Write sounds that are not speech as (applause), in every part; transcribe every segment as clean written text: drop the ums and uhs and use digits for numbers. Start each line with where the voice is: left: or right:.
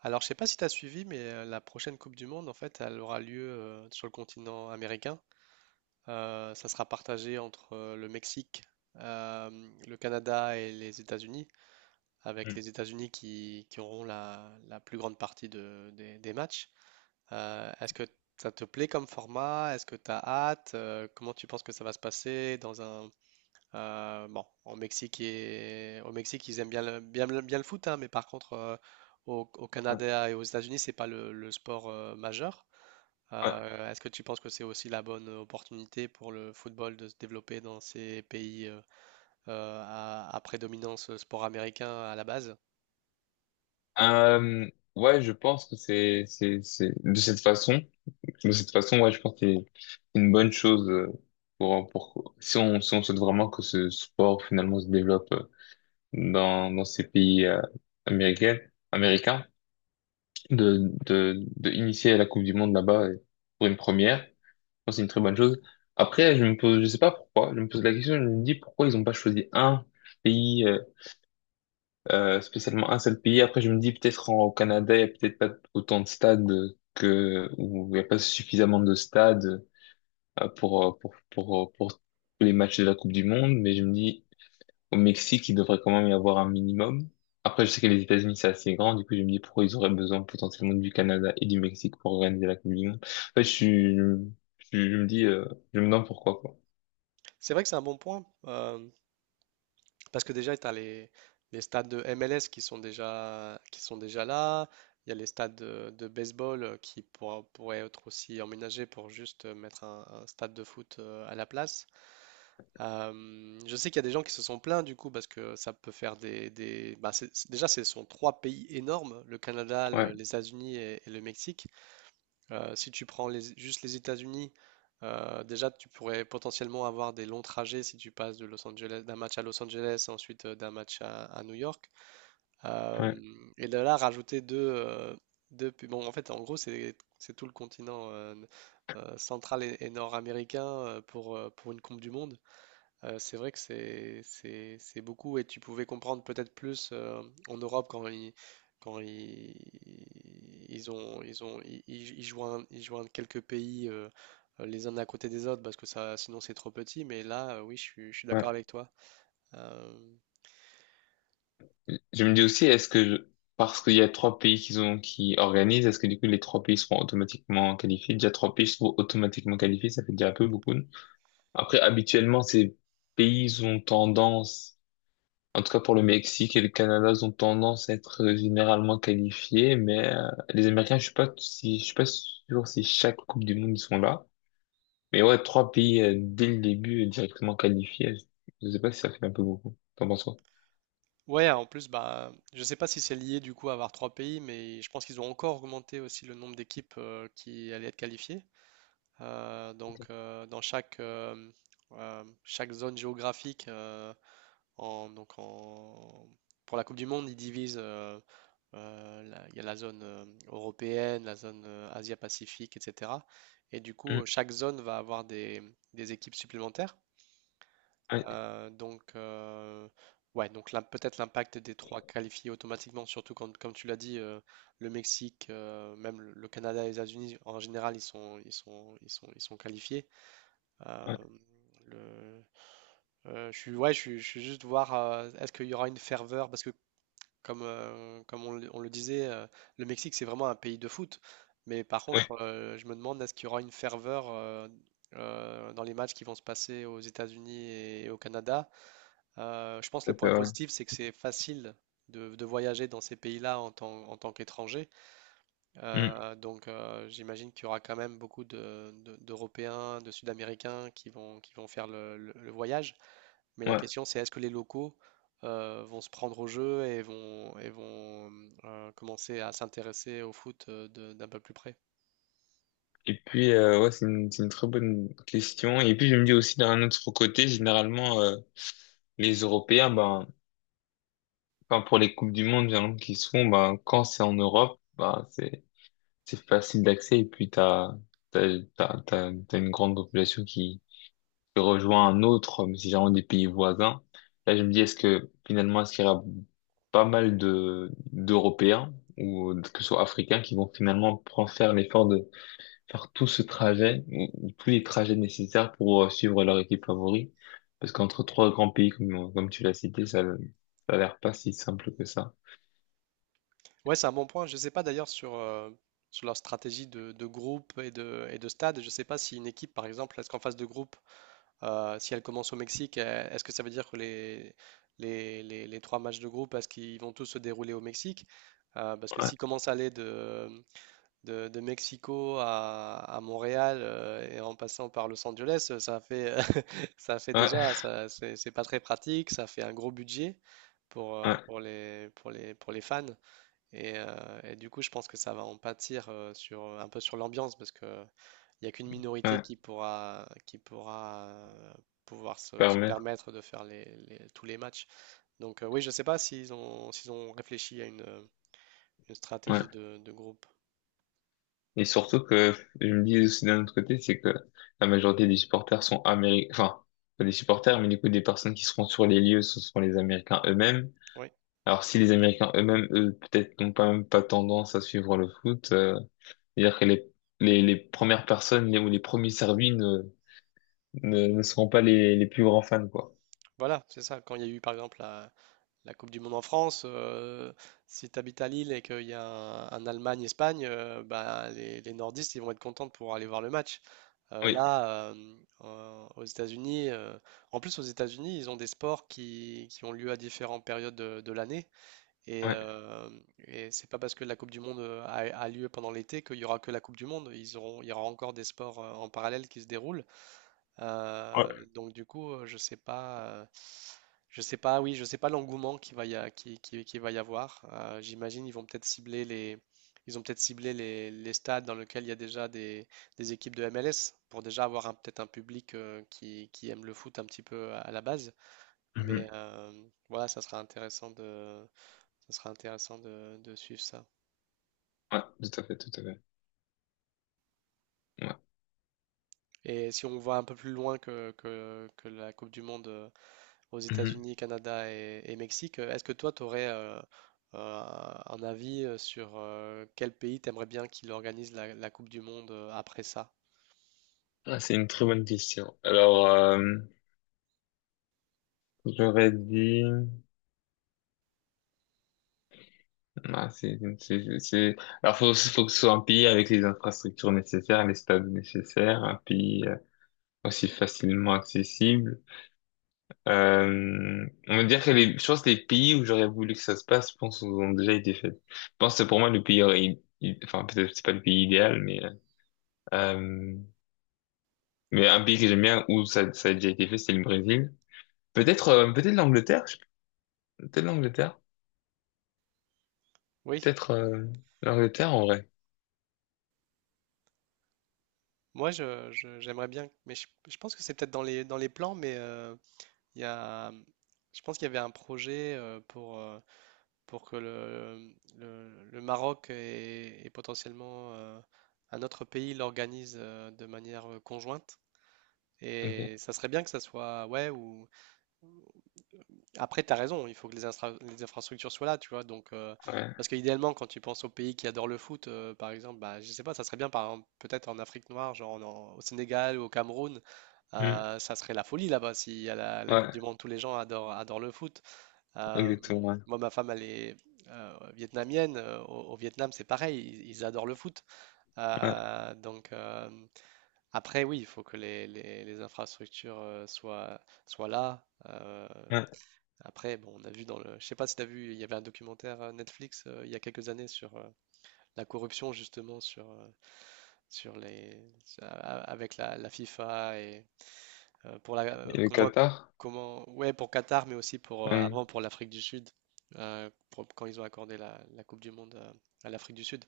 right: Alors, je sais pas si tu as suivi, mais la prochaine Coupe du Monde, en fait, elle aura lieu sur le continent américain. Ça sera partagé entre le Mexique, euh, le Canada et les États-Unis, avec
left: Mm.
right: les États-Unis qui auront la plus grande partie des matchs. Est-ce que ça te plaît comme format? Est-ce que tu as hâte? Comment tu penses que ça va se passer dans un bon, au Mexique, au Mexique, ils aiment bien le foot, hein, mais par contre, au
left: Ouais.
right: Canada et aux États-Unis, c'est pas le sport majeur.
left: Ouais.
right: Est-ce que tu penses que c'est aussi la bonne opportunité pour le football de se développer dans ces pays à prédominance sport américain à la base?
left: Euh, ouais, je pense que c'est de cette façon, ouais, je pense que c'est une bonne chose pour, si on, si on souhaite vraiment que ce sport finalement se développe dans, dans ces pays américains, américains, de initier la Coupe du Monde là-bas pour une première, je pense que c'est une très bonne chose. Après, je me pose, je sais pas pourquoi, je me pose la question, je me dis pourquoi ils ont pas choisi un pays spécialement un seul pays. Après, je me dis peut-être au Canada, il n'y a peut-être pas autant de stades que, ou il n'y a pas suffisamment de stades pour, pour les matchs de la Coupe du Monde, mais je me dis au Mexique, il devrait quand même y avoir un minimum. Après, je sais que les États-Unis, c'est assez grand, du coup, je me dis pourquoi ils auraient besoin potentiellement du Canada et du Mexique pour organiser la Coupe du Monde. En fait, je me dis, je me demande pourquoi, quoi.
right: C'est vrai que c'est un bon point. Parce que déjà, tu as les stades de MLS qui sont déjà là. Il y a les stades de baseball qui pourraient être aussi emménagés pour juste mettre un stade de foot à la place. Je sais qu'il y a des gens qui se sont plaints du coup parce que ça peut faire déjà, ce sont trois pays énormes, le Canada,
left: Ouais,
right: les États-Unis et le Mexique. Si tu prends juste les États-Unis, déjà tu pourrais potentiellement avoir des longs trajets si tu passes de Los Angeles, d'un match à Los Angeles, ensuite d'un match à New York. Euh,
left: ouais,
right: et de là, rajouter deux, deux pu- Bon, en fait, en gros, c'est tout le continent central et nord-américain pour une Coupe du Monde. C'est vrai que c'est beaucoup et tu pouvais comprendre peut-être plus en Europe quand ils ont ils ont ils, ils- ils joignent quelques pays les uns à côté des autres parce que ça sinon c'est trop petit mais là oui je suis d'accord
left: ouais.
right: avec toi. Euh,
left: Je me dis aussi, parce qu'il y a trois pays qui ont, qui organisent, est-ce que du coup les trois pays seront automatiquement qualifiés? Déjà trois pays seront automatiquement qualifiés, ça fait déjà un peu beaucoup. Après, habituellement, ces pays ont tendance, en tout cas pour le Mexique et le Canada, ils ont tendance à être généralement qualifiés, mais les Américains, je suis pas sûr si chaque Coupe du Monde ils sont là. Mais ouais, trois pays dès le début directement qualifiés, je sais pas si ça fait un peu beaucoup. T'en penses quoi?
right: ouais, en plus, bah je sais pas si c'est lié du coup à avoir trois pays mais je pense qu'ils ont encore augmenté aussi le nombre d'équipes qui allaient être qualifiées.
left: Ok.
right: Dans chaque zone géographique. En, donc en, pour la Coupe du Monde, ils divisent. Il y a la zone européenne, la zone Asia-Pacifique, etc. Et du coup,
left: Mm,
right: chaque zone va avoir des équipes supplémentaires.
left: ouais,
right: Euh, donc, euh, ouais, donc là, peut-être l'impact des trois qualifiés automatiquement, surtout quand, comme tu l'as dit, le Mexique, même le Canada et les États-Unis, en général, ils sont qualifiés. Euh,
left: ouais,
right: le- je suis, ouais, je suis, Je suis juste voir, est-ce qu'il y aura une ferveur, parce que comme on le disait, le Mexique, c'est vraiment un pays de foot. Mais par
left: ouais,
right: contre, je me demande, est-ce qu'il y aura une ferveur dans les matchs qui vont se passer aux États-Unis et au Canada? Je pense que
left: ça
right: le
left: fait,
right: point
left: ouais.
right: positif, c'est que c'est facile de voyager dans ces pays-là en tant qu'étranger.
left: Mm,
right: J'imagine qu'il y aura quand même beaucoup d'Européens, de Sud-Américains qui vont faire le voyage. Mais la
left: ouais.
right: question, c'est est-ce que les locaux vont se prendre au jeu et vont commencer à s'intéresser au foot d'un peu plus près?
left: Et puis, ouais, c'est une très bonne question. Et puis, je me dis aussi, d'un autre côté, généralement, les Européens, ben, enfin, pour les Coupes du Monde, généralement, qui se font, ben, quand c'est en Europe, ben, c'est facile d'accès. Et puis, t'as t'as une grande population qui rejoint un autre, mais c'est généralement des pays voisins. Là, je me dis, est-ce que, finalement, est-ce qu'il y aura pas mal de, d'Européens, ou que ce soit Africains, qui vont finalement prendre faire l'effort de faire tout ce trajet, ou tous les trajets nécessaires pour suivre leur équipe favori. Parce qu'entre trois grands pays, comme, comme tu l'as cité, ça a l'air pas si simple que ça.
right: Ouais, c'est un bon point. Je ne sais pas d'ailleurs sur, sur leur stratégie de groupe et de stade. Je ne sais pas si une équipe, par exemple, est-ce qu'en phase de groupe, si elle commence au Mexique, est-ce que ça veut dire que les trois matchs de groupe, est-ce qu'ils vont tous se dérouler au Mexique? Parce que
left: Ouais,
right: s'ils commencent à aller de Mexico à Montréal et en passant par Los Angeles, ça fait, (laughs) ça fait
left: ouais,
right: déjà, ça, c'est pas très pratique, ça fait un gros budget pour,
left: ouais,
right: pour les fans. Et du coup, je pense que ça va en pâtir sur, un peu sur l'ambiance parce que il n'y a qu'une minorité
left: ouais,
right: qui pourra euh, pouvoir se
left: permettre,
right: permettre de faire tous les matchs. Donc, oui, je sais pas s'ils ont réfléchi à une stratégie
left: ouais.
right: de groupe.
left: Et surtout que, je me dis aussi d'un autre côté, c'est que la majorité des supporters sont américains, enfin, pas des supporters, mais du coup, des personnes qui seront sur les lieux, ce sont les Américains eux-mêmes.
right: Oui.
left: Alors, si les Américains eux-mêmes, eux, peut-être n'ont pas même pas tendance à suivre le foot, c'est-à-dire que les premières personnes ou les premiers servis ne seront pas les, les plus grands fans, quoi.
right: Voilà, c'est ça. Quand il y a eu par exemple la Coupe du Monde en France, si tu habites à Lille et qu'il y a un Allemagne-Espagne, bah, les nordistes ils vont être contents pour aller voir le match. Euh,
left: Oui,
right: là, euh, Aux États-Unis, en plus aux États-Unis, ils ont des sports qui ont lieu à différentes périodes de l'année. Et,
left: ouais,
right: euh, et c'est pas parce que la Coupe du Monde a lieu pendant l'été qu'il y aura que la Coupe du Monde. Il y aura encore des sports en parallèle qui se déroulent.
left: ouais,
right: Donc du coup, je sais pas, oui, Je sais pas l'engouement qu'il va y a, qui va y avoir. J'imagine ils vont peut-être cibler les, Ils ont peut-être ciblé les stades dans lesquels il y a déjà des équipes de MLS pour déjà avoir peut-être un public qui aime le foot un petit peu à la base.
left: mhm,
right: Mais voilà, ça sera intéressant de suivre ça.
left: ouais, tout à fait, tout à fait. Ouais,
right: Et si on voit un peu plus loin que la Coupe du Monde. Aux
left: mhm.
right: États-Unis, Canada et Mexique. Est-ce que toi, tu aurais un avis sur quel pays t'aimerais bien qu'il organise la Coupe du Monde après ça?
left: Ah, c'est une très bonne question. Alors, j'aurais dit... Ah, c'est... Alors, faut que ce soit un pays avec les infrastructures nécessaires, les stades nécessaires, un pays aussi facilement accessible. On va dire que les, je pense que les pays où j'aurais voulu que ça se passe, je pense, ont déjà été faits. Je pense que pour moi, le pays aurait, i- enfin, peut-être que c'est pas le pays idéal, euh, mais un pays que j'aime bien où ça a déjà été fait, c'est le Brésil. Peut-être, peut-être peut-être l'Angleterre,
right: Oui,
left: peut-être, l'Angleterre en vrai.
right: moi, j'aimerais bien, mais je pense que c'est peut-être dans dans les plans, mais il y a, je pense qu'il y avait un projet pour que le Maroc et potentiellement un autre pays l'organise de manière conjointe.
left: Ok,
right: Et ça serait bien que ça soit, ouais, ou après, tu as raison, il faut que les infrastructures soient là, tu vois. Donc,
left: ouais,
right: parce qu'idéalement, quand tu penses aux pays qui adorent le foot, par exemple, bah, je sais pas, ça serait bien, par exemple, peut-être en Afrique noire, genre au Sénégal ou au Cameroun,
left: Hmm.
right: ça serait la folie là-bas. Si à la Coupe du
left: Ouais,
right: Monde, tous les gens adorent, adorent le foot. Euh,
left: exactement, ouais,
right: Moi, ma femme, elle est vietnamienne. Au Vietnam, c'est pareil, ils adorent le foot.
left: ouais,
right: Euh, donc, euh, Après, oui, il faut que les infrastructures soient là.
left: ouais.
right: Après, bon, on a vu dans le, je sais pas si t'as vu, il y avait un documentaire Netflix il y a quelques années sur la corruption justement sur sur les sur- a- a- avec la FIFA et pour la
left: Et le
right: comment
left: Qatar?
right: comment ouais pour Qatar mais aussi pour
left: Ouais.
right: avant pour l'Afrique du Sud quand ils ont accordé la Coupe du Monde à l'Afrique du Sud.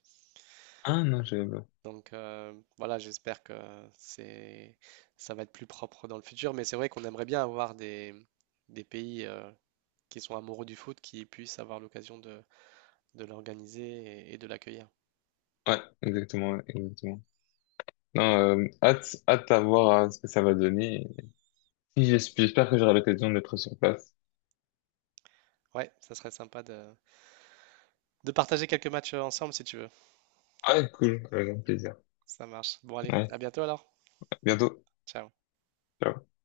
left: Ah non, je pas.
right: Donc voilà, j'espère que c'est ça va être plus propre dans le futur, mais c'est vrai qu'on aimerait bien avoir des pays qui sont amoureux du foot qui puissent avoir l'occasion de l'organiser et de l'accueillir.
left: Ouais, exactement, ouais, exactement. Non, hâte, hâte à voir ce que ça va donner. Si, j'espère que j'aurai l'occasion d'être sur place.
right: Ouais, ça serait sympa de partager quelques matchs ensemble si tu veux.
left: Ah, cool, avec grand plaisir.
right: Ça marche. Bon, allez,
left: Ouais,
right: à bientôt alors.
left: à bientôt.
right: Ciao.
left: Ciao.